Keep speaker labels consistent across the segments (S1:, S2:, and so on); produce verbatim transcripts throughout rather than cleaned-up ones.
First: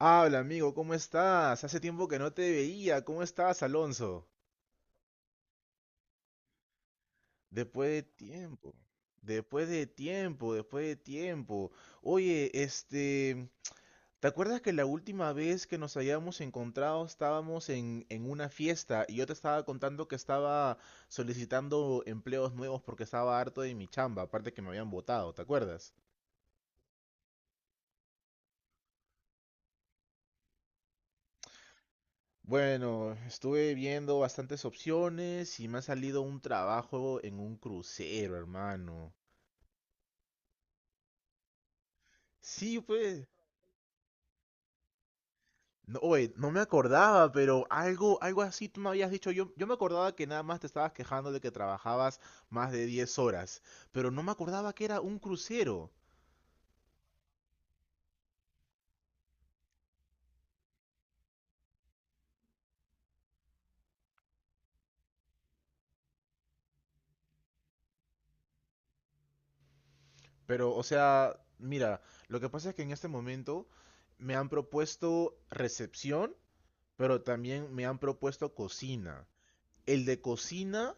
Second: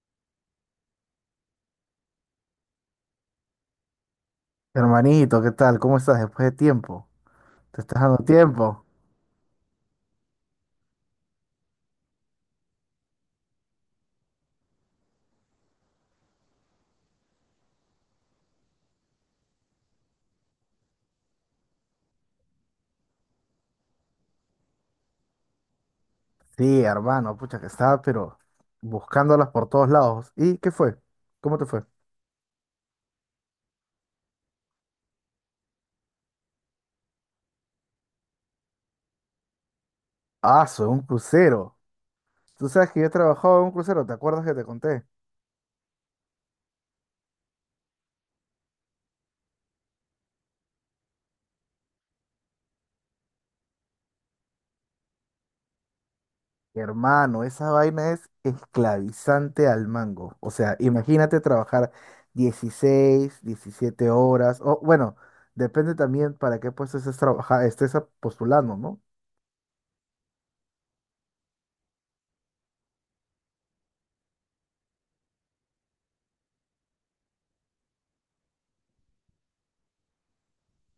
S1: Habla, amigo, ¿cómo estás? Hace tiempo que no te veía. ¿Cómo estás, Alonso?
S2: Hermanito, ¿qué tal? ¿Cómo estás después de tiempo? ¿Te
S1: Después
S2: estás
S1: de
S2: dando
S1: tiempo.
S2: tiempo?
S1: Después de tiempo, después de tiempo. Oye, este, ¿te acuerdas que la última vez que nos habíamos encontrado estábamos en, en una fiesta y yo te estaba contando que estaba solicitando empleos nuevos porque estaba harto de mi chamba, aparte que me habían votado, ¿te acuerdas?
S2: Sí, hermano, pucha que estaba, pero buscándolas por todos lados. ¿Y qué fue? ¿Cómo te fue?
S1: Bueno, estuve viendo bastantes opciones y me ha salido un trabajo en un crucero, hermano.
S2: Ah, soy un crucero. Tú
S1: Sí,
S2: sabes que yo he
S1: pues.
S2: trabajado en un crucero, ¿te acuerdas que te conté?
S1: No, oye, no me acordaba, pero algo, algo así tú me habías dicho. Yo, yo me acordaba que nada más te estabas quejando de que trabajabas más de diez horas, pero no me acordaba que era un crucero.
S2: Hermano, esa vaina es esclavizante al mango. O sea, imagínate trabajar dieciséis, diecisiete horas, o bueno, depende también para qué puesto estés trabaja- estés postulando, ¿no?
S1: Pero, o sea, mira, lo que pasa es que en este momento me han propuesto recepción, pero también me han propuesto cocina. El de cocina,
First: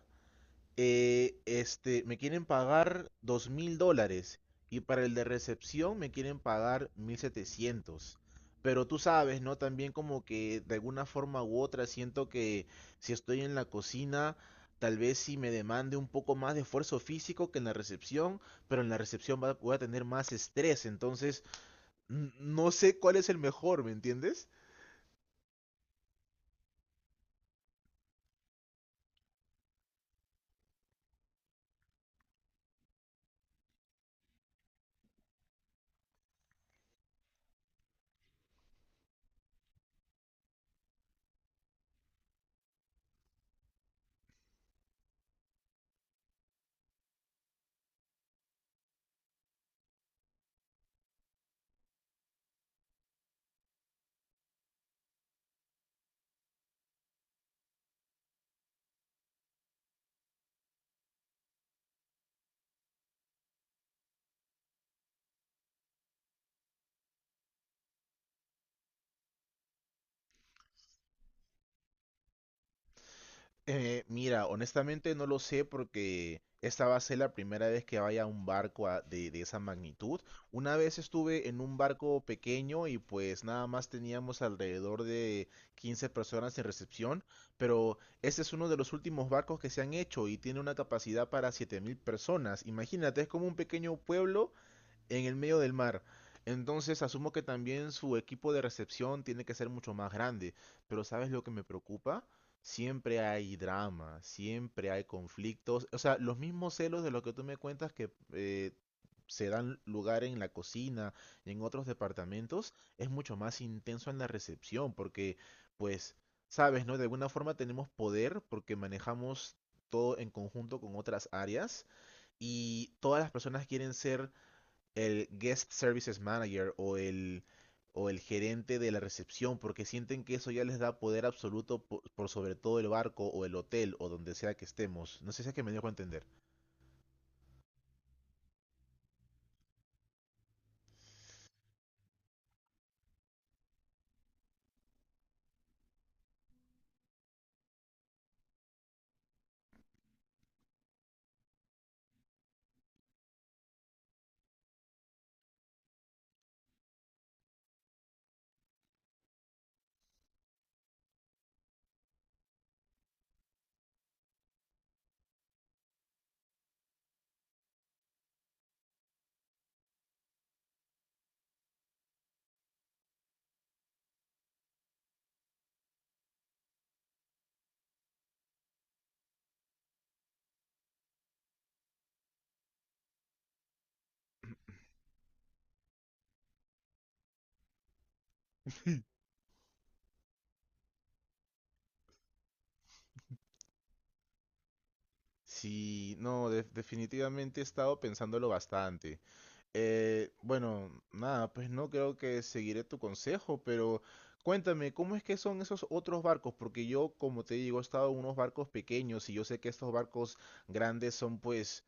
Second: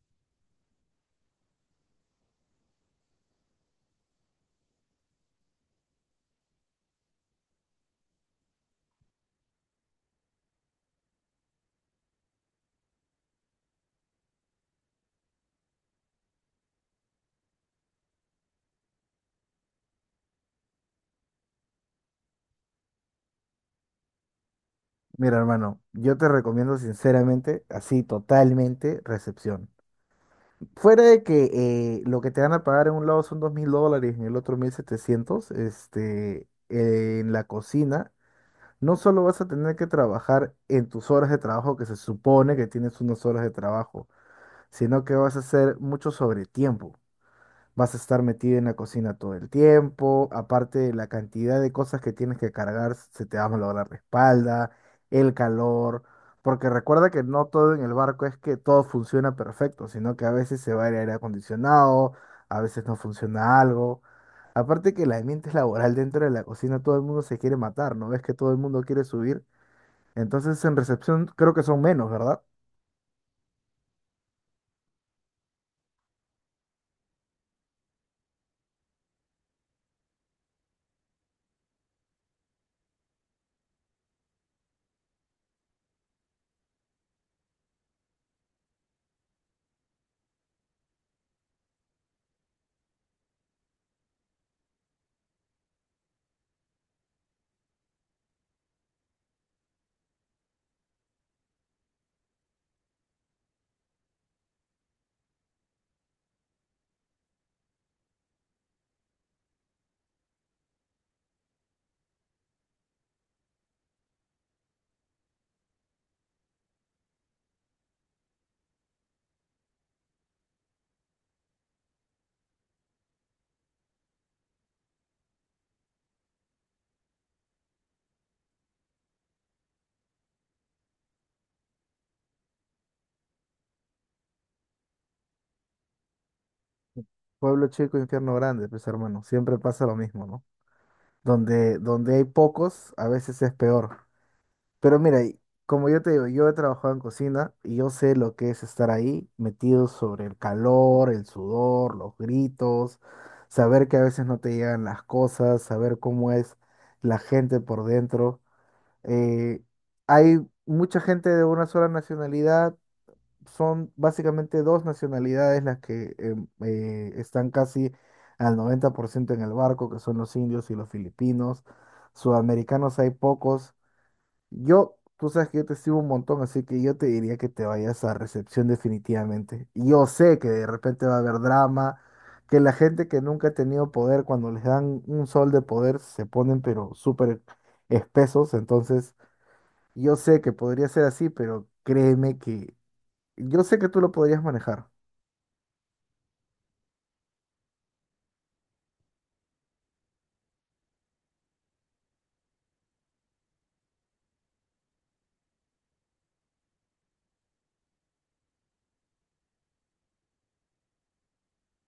S1: Eh, este, me quieren pagar dos mil dólares y para el de recepción me quieren pagar mil setecientos. Pero tú sabes, ¿no? También como que de alguna forma u otra siento que si estoy en la cocina, tal vez sí me demande un poco más de esfuerzo físico que en la recepción, pero en la recepción va- voy a tener más estrés, entonces n- no sé cuál es el mejor, ¿me entiendes?
S2: Mira, hermano, yo te recomiendo sinceramente, así totalmente, recepción. Fuera de que eh, lo que te van a pagar en un lado son dos mil dólares, en el otro mil setecientos, este, eh, en la cocina, no solo vas a tener que trabajar en tus horas de trabajo, que se supone que tienes unas horas de trabajo, sino que vas a hacer mucho sobretiempo. Vas a estar metida en la cocina todo el tiempo, aparte de la cantidad de cosas que tienes que cargar, se te va a malograr la espalda, el calor, porque recuerda que no todo en el barco es que todo funciona perfecto, sino que a veces se va el aire acondicionado, a veces no funciona algo. Aparte que el ambiente laboral dentro de la cocina, todo el mundo se quiere matar, ¿no ves que todo el mundo quiere subir? Entonces en recepción creo que son menos, ¿verdad?
S1: Eh, mira, honestamente no lo sé porque esta va a ser la primera vez que vaya a un barco a- de, de esa magnitud. Una vez estuve en un barco pequeño y pues nada más teníamos alrededor de quince personas en recepción, pero este es uno de los últimos barcos que se han hecho y tiene una capacidad para siete mil personas. Imagínate, es como un pequeño pueblo en el medio del mar. Entonces asumo que también su equipo de recepción tiene que ser mucho más grande. Pero, ¿sabes lo que me preocupa? Siempre hay drama, siempre hay conflictos. O sea, los mismos celos de lo que tú me cuentas que eh, se dan lugar en la cocina y en otros departamentos es mucho más intenso en la recepción porque, pues, sabes, ¿no? De alguna forma tenemos poder porque manejamos todo en conjunto con otras áreas y todas las personas quieren ser el guest services manager o el, o el gerente de la recepción, porque sienten que eso ya les da poder absoluto por, por sobre todo el barco o el hotel o donde sea que estemos. No sé si es que me dejo entender.
S2: Pueblo chico, infierno grande, pues hermano, siempre pasa lo mismo, ¿no? Donde, donde hay pocos, a veces es peor. Pero mira, y como yo te digo, yo he trabajado en cocina y yo sé lo que es estar ahí metido sobre el calor, el sudor, los gritos, saber que a veces no te llegan las cosas, saber cómo es la gente por dentro. Eh, hay mucha gente de una sola nacionalidad, son básicamente dos nacionalidades las que em, eh, están casi al noventa por ciento en el barco, que son los indios y los filipinos. Sudamericanos hay pocos. Yo, tú sabes que yo te sigo un montón, así que yo te diría que te vayas a recepción definitivamente. Y Yo sé que de repente va a haber drama, que la gente que nunca ha tenido poder, cuando les dan un sol de poder, se ponen pero súper espesos, entonces. Yo sé que podría ser así, pero créeme que yo sé que tú lo podrías manejar.
S1: Sí, no, de- definitivamente he estado pensándolo bastante. Eh, bueno, nada, pues no creo que seguiré tu consejo, pero cuéntame, ¿cómo es que son esos otros barcos? Porque yo, como te digo, he estado en unos barcos pequeños y yo sé que estos barcos grandes son pues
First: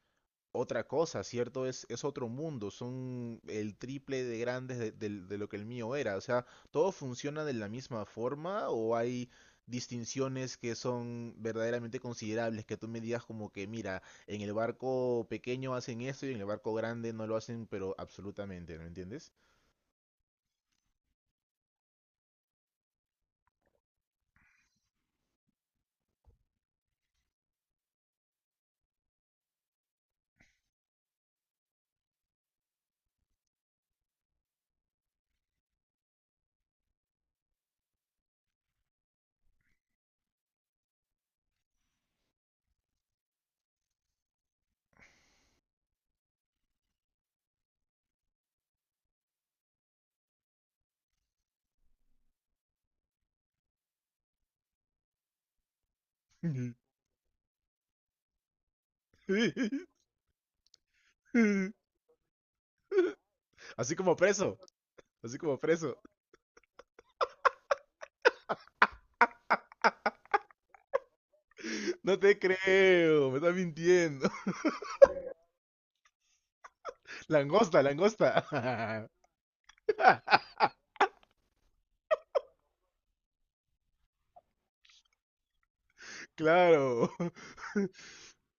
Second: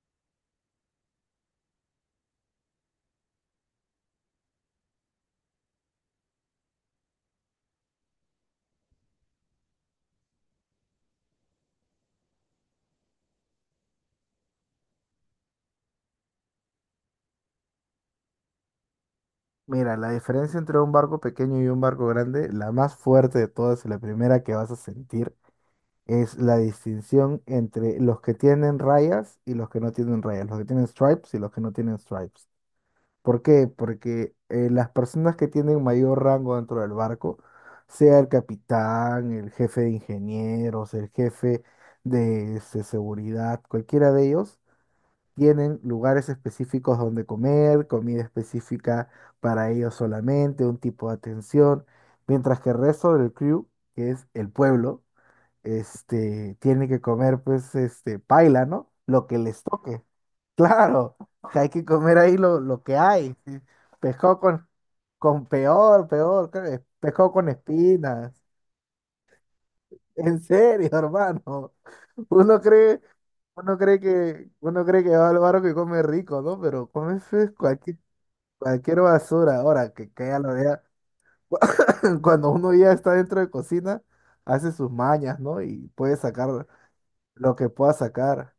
S1: otra cosa, ¿cierto? Es, es otro mundo, son el triple de grandes de, del- de lo que el mío era. O sea, ¿todo funciona de la misma forma o hay distinciones que son verdaderamente considerables? Que tú me digas como que, mira, en el barco pequeño hacen esto y en el barco grande no lo hacen, pero absolutamente, ¿no entiendes?
S2: Mira, la diferencia entre un barco pequeño y un barco grande, la más fuerte de todas y la primera que vas a sentir, es la distinción entre los que tienen rayas y los que no tienen rayas, los que tienen stripes y los que no tienen stripes. ¿Por qué? Porque eh, las personas que tienen mayor rango dentro del barco, sea el capitán, el jefe de ingenieros, el jefe de este, seguridad, cualquiera de ellos. Tienen lugares específicos donde comer, comida específica para ellos solamente, un tipo de atención, mientras que el resto del crew, que es el pueblo, este, tiene que comer pues este paila, ¿no? Lo que les toque. Claro, que hay que comer ahí lo, lo que hay. Sí.
S1: Así como
S2: Pescado
S1: preso,
S2: con,
S1: así
S2: con
S1: como preso.
S2: peor, peor, creo, pescado con espinas. En serio, hermano.
S1: No te
S2: Uno cree,
S1: creo, me estás
S2: uno cree
S1: mintiendo.
S2: que, uno cree que va al barco y come rico, ¿no? Pero come fe-
S1: Langosta,
S2: cualquier,
S1: langosta.
S2: cualquier basura. Ahora que, que ya lo vea. Cuando uno ya está dentro de cocina, hace sus mañas, ¿no? Y puede sacar
S1: Claro.
S2: lo que pueda sacar.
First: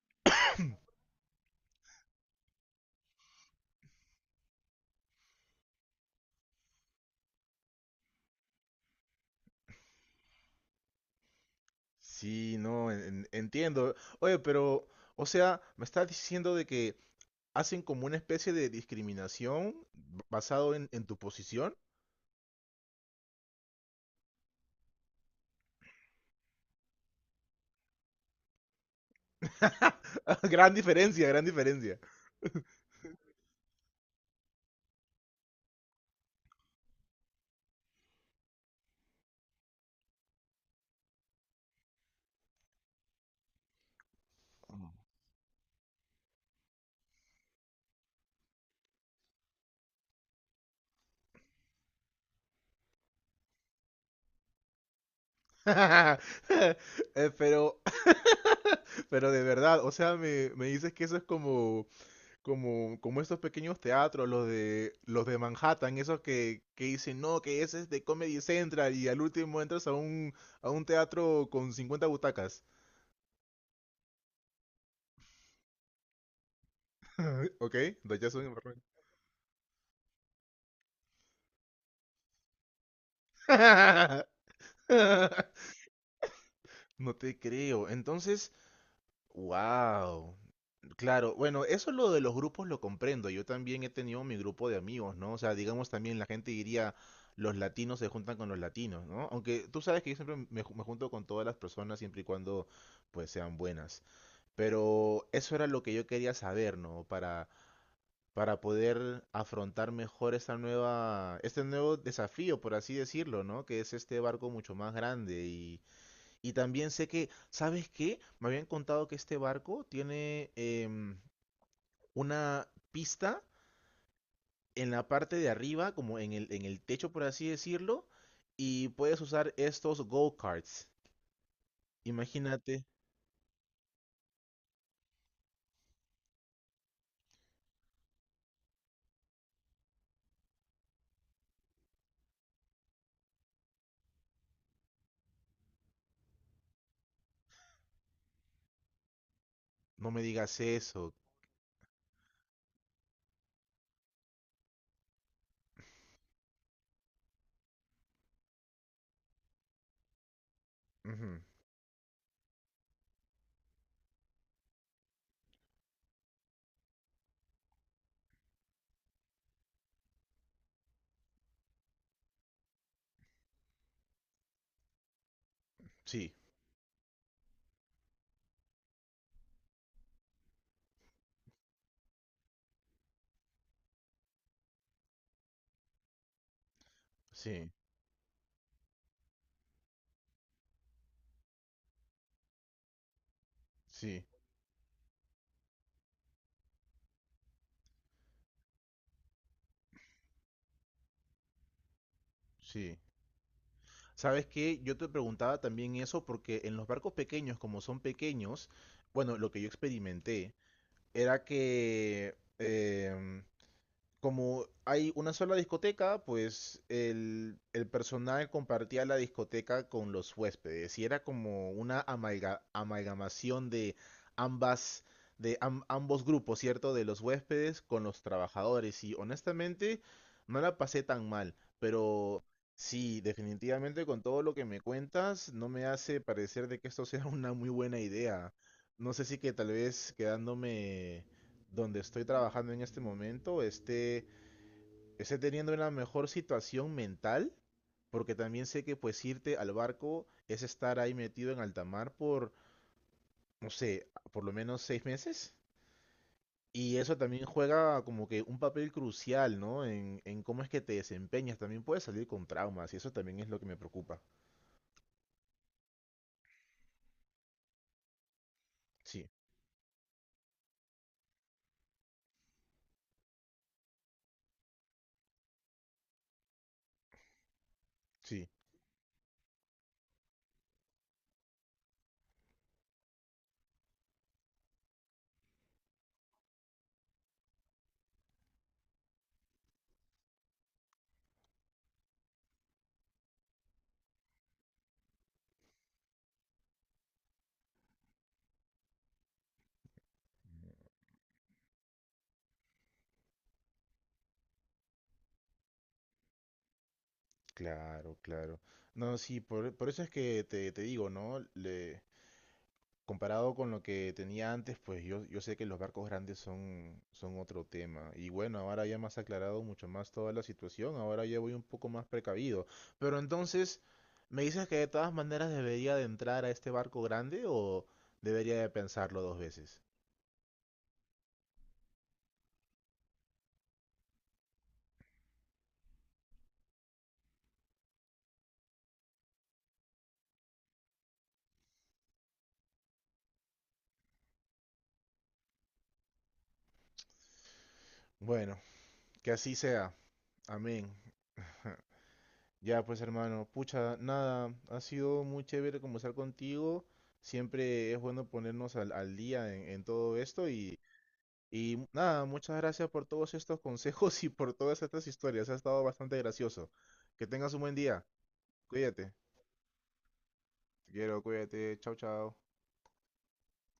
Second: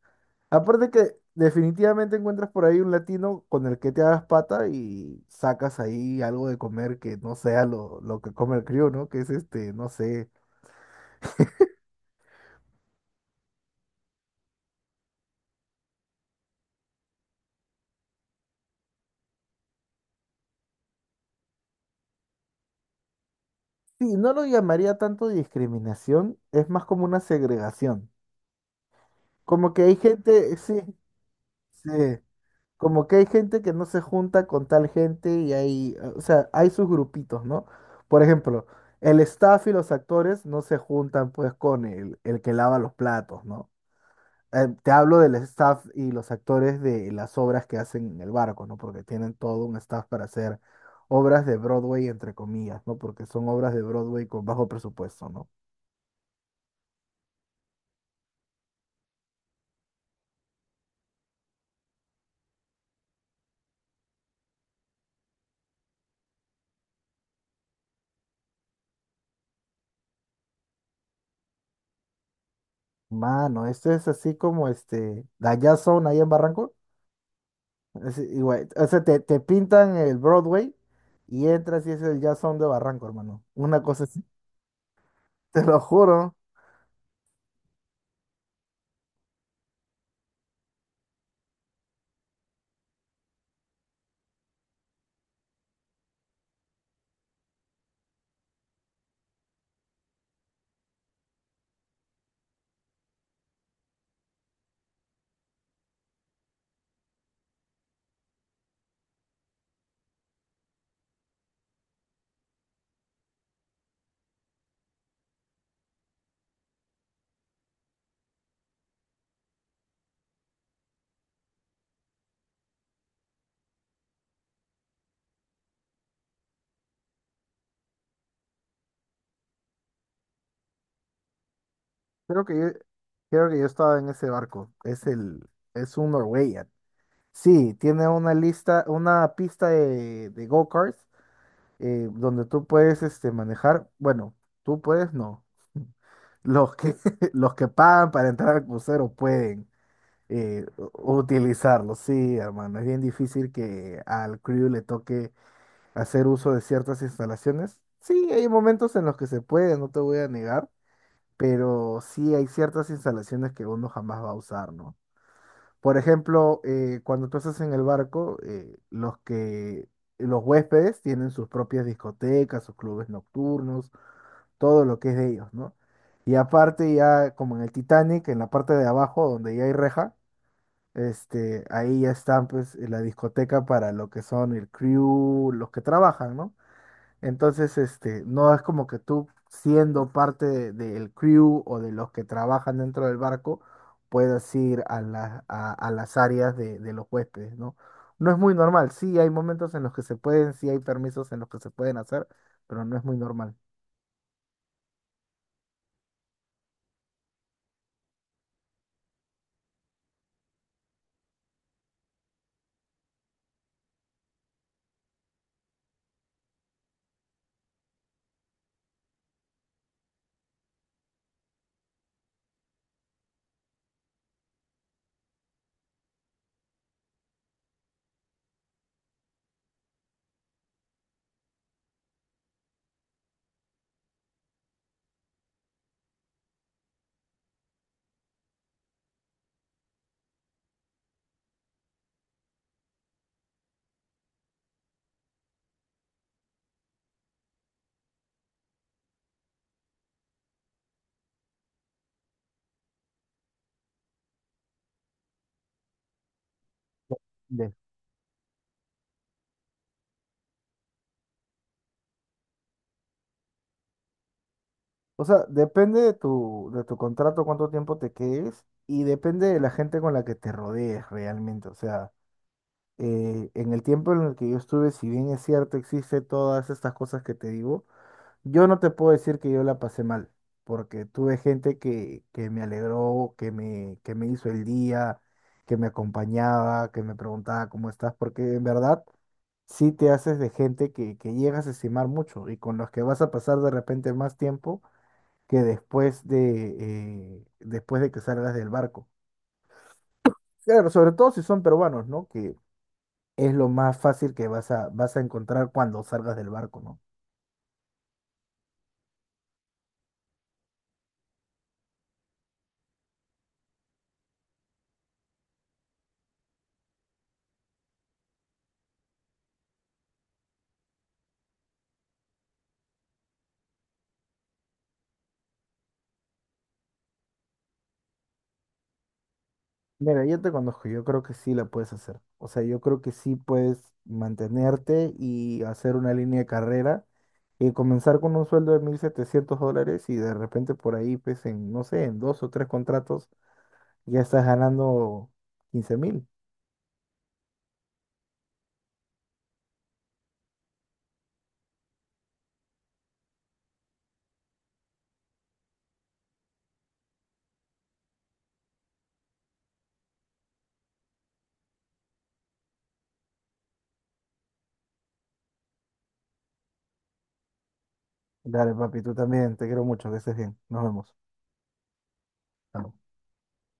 S2: Aparte que definitivamente encuentras por ahí un latino con el que te hagas pata y sacas ahí algo de comer que no sea lo, lo que come el crío, ¿no? Que es este, no sé.
S1: Sí, no, en- entiendo. Oye, pero, o sea, me estás diciendo de que hacen como una especie de discriminación basado en, en tu posición.
S2: Sí, no lo llamaría tanto discriminación, es más como una segregación. Como que hay gente,
S1: Gran
S2: sí,
S1: diferencia, gran
S2: sí,
S1: diferencia.
S2: como que hay gente que no se junta con tal gente y hay, o sea, hay sus grupitos, ¿no? Por ejemplo, el staff y los actores no se juntan pues con el, el que lava los platos, ¿no? Eh,
S1: Mm.
S2: te hablo del staff y los actores de las obras que hacen en el barco, ¿no? Porque tienen todo un staff para hacer obras de Broadway, entre comillas, ¿no? Porque son obras de Broadway con bajo presupuesto, ¿no?
S1: Eh, Pero, pero de verdad, o sea, me, me dices que eso es como, como, como estos pequeños teatros, los de, los de Manhattan, esos que, que dicen, no, que ese es de Comedy Central y al último entras a un, a un teatro con cincuenta butacas.
S2: Mano, esto es así como este, son ahí en Barranco.
S1: Ay, ok,
S2: Es
S1: Dayazón en
S2: igual,
S1: Marruecos.
S2: o sea, te, te pintan el Broadway y entras y es el Jazz Sound de Barranco, hermano. Una cosa así, te lo juro.
S1: No te creo. Entonces, wow. Claro, bueno, eso lo de los grupos lo comprendo. Yo también he tenido mi grupo de amigos, ¿no? O sea, digamos también la gente diría, los latinos se juntan con los latinos, ¿no? Aunque tú sabes que yo siempre me, ju- me junto con todas las personas siempre y cuando pues sean buenas. Pero eso era lo que yo quería saber, ¿no? Para para poder afrontar mejor esta nueva, este nuevo desafío, por así decirlo, ¿no? Que es este barco mucho más grande. Y, y también sé que, ¿sabes qué? Me habían contado que este barco tiene em, una pista en la parte de arriba, como en el, en el techo, por así decirlo, y puedes usar estos go-karts.
S2: Creo que yo,
S1: Imagínate,
S2: creo que yo estaba en ese barco. Es el, es un Norwegian. Sí, tiene una lista, una pista de, de go-karts eh, donde tú puedes este, manejar. Bueno, tú puedes, no. Los que, los que pagan para entrar al crucero pueden
S1: no me digas
S2: eh,
S1: eso.
S2: u- utilizarlo. Sí, hermano, es bien difícil que al crew le toque hacer uso de ciertas instalaciones. Sí, hay momentos en los que se puede, no te voy a negar,
S1: Ujú,
S2: pero sí hay ciertas instalaciones que uno jamás va a usar, ¿no? Por ejemplo, eh, cuando tú estás en el barco, eh, los que los huéspedes tienen sus propias discotecas, sus clubes nocturnos, todo lo que es de ellos, ¿no?
S1: sí,
S2: Y aparte ya como en el Titanic, en la parte de abajo donde ya hay reja, este, ahí ya están pues la discoteca para lo que son el crew, los que trabajan, ¿no?
S1: sí,
S2: Entonces, este, no es como que tú, siendo parte de- del crew o de los que trabajan dentro del barco,
S1: sí,
S2: puedas ir a, la- a, a las áreas de, de los huéspedes, ¿no? No es muy normal. Sí, hay momentos en los que se pueden, sí hay permisos en los que se pueden hacer, pero no
S1: sí.
S2: es muy normal.
S1: ¿Sabes qué? Yo te preguntaba también eso porque en los barcos pequeños, como son pequeños, bueno, lo que yo experimenté era que em, como hay una sola discoteca, pues el, el personal compartía la discoteca con los huéspedes y era como una amalga- amalgamación de ambas, de am- ambos grupos, ¿cierto? De los huéspedes con los trabajadores y honestamente no la pasé tan mal, pero sí, definitivamente con todo lo que me cuentas no me hace parecer de que esto sea una muy buena idea. No sé si que tal vez quedándome donde estoy trabajando en este momento esté esté teniendo una mejor situación mental, porque también sé que pues irte al barco es estar ahí metido en alta mar por, no sé, por lo menos seis meses. Y eso también
S2: De-
S1: juega como que un papel crucial, ¿no? En, en cómo es que te desempeñas. También puedes salir con traumas y eso también es lo que me preocupa.
S2: O sea, depende de tu, de tu contrato, cuánto tiempo te quedes y
S1: Sí,
S2: depende de la gente con la que te rodees realmente. O sea, eh, en el tiempo en el que yo estuve, si bien es cierto, existe todas estas cosas que te digo.
S1: sí,
S2: Yo no te puedo decir que yo la pasé mal, porque tuve gente que, que me alegró, que me, que me hizo el día, que me acompañaba, que me preguntaba cómo estás, porque en verdad sí te haces de gente que, que llegas a estimar mucho y con los que vas a pasar de repente más tiempo que después de, eh, después de que salgas del barco. Claro, sobre todo si son peruanos, ¿no? Que es lo más fácil que vas a, vas a encontrar cuando salgas del barco, ¿no?
S1: claro, claro. No, sí, por, por eso es que te, te digo, ¿no? Le, Comparado con lo que tenía antes, pues yo, yo sé que los barcos grandes son, son otro tema. Y bueno, ahora ya me has aclarado mucho más toda la situación, ahora ya voy un poco más precavido. Pero entonces, ¿me dices que de todas maneras debería de entrar a este barco grande o debería de pensarlo dos veces?
S2: Mira, yo te conozco, yo creo que sí la puedes hacer. O sea, yo creo que sí puedes mantenerte y hacer una línea de carrera y comenzar con un sueldo de mil setecientos dólares y de repente por ahí, pues en, no sé, en dos o tres contratos ya estás ganando quince mil.
S1: Bueno, que así sea. Amén. Ya pues hermano, pucha, nada, ha sido muy chévere conversar contigo. Siempre es bueno ponernos al, al día en, en todo esto. Y nada, muchas gracias por todos estos consejos y por todas estas historias. Ha estado bastante gracioso. Que tengas un buen día.
S2: Dale, papi, tú
S1: Cuídate.
S2: también, te quiero mucho, que estés bien. Nos
S1: Te
S2: vemos.
S1: quiero, cuídate. Chao, chao.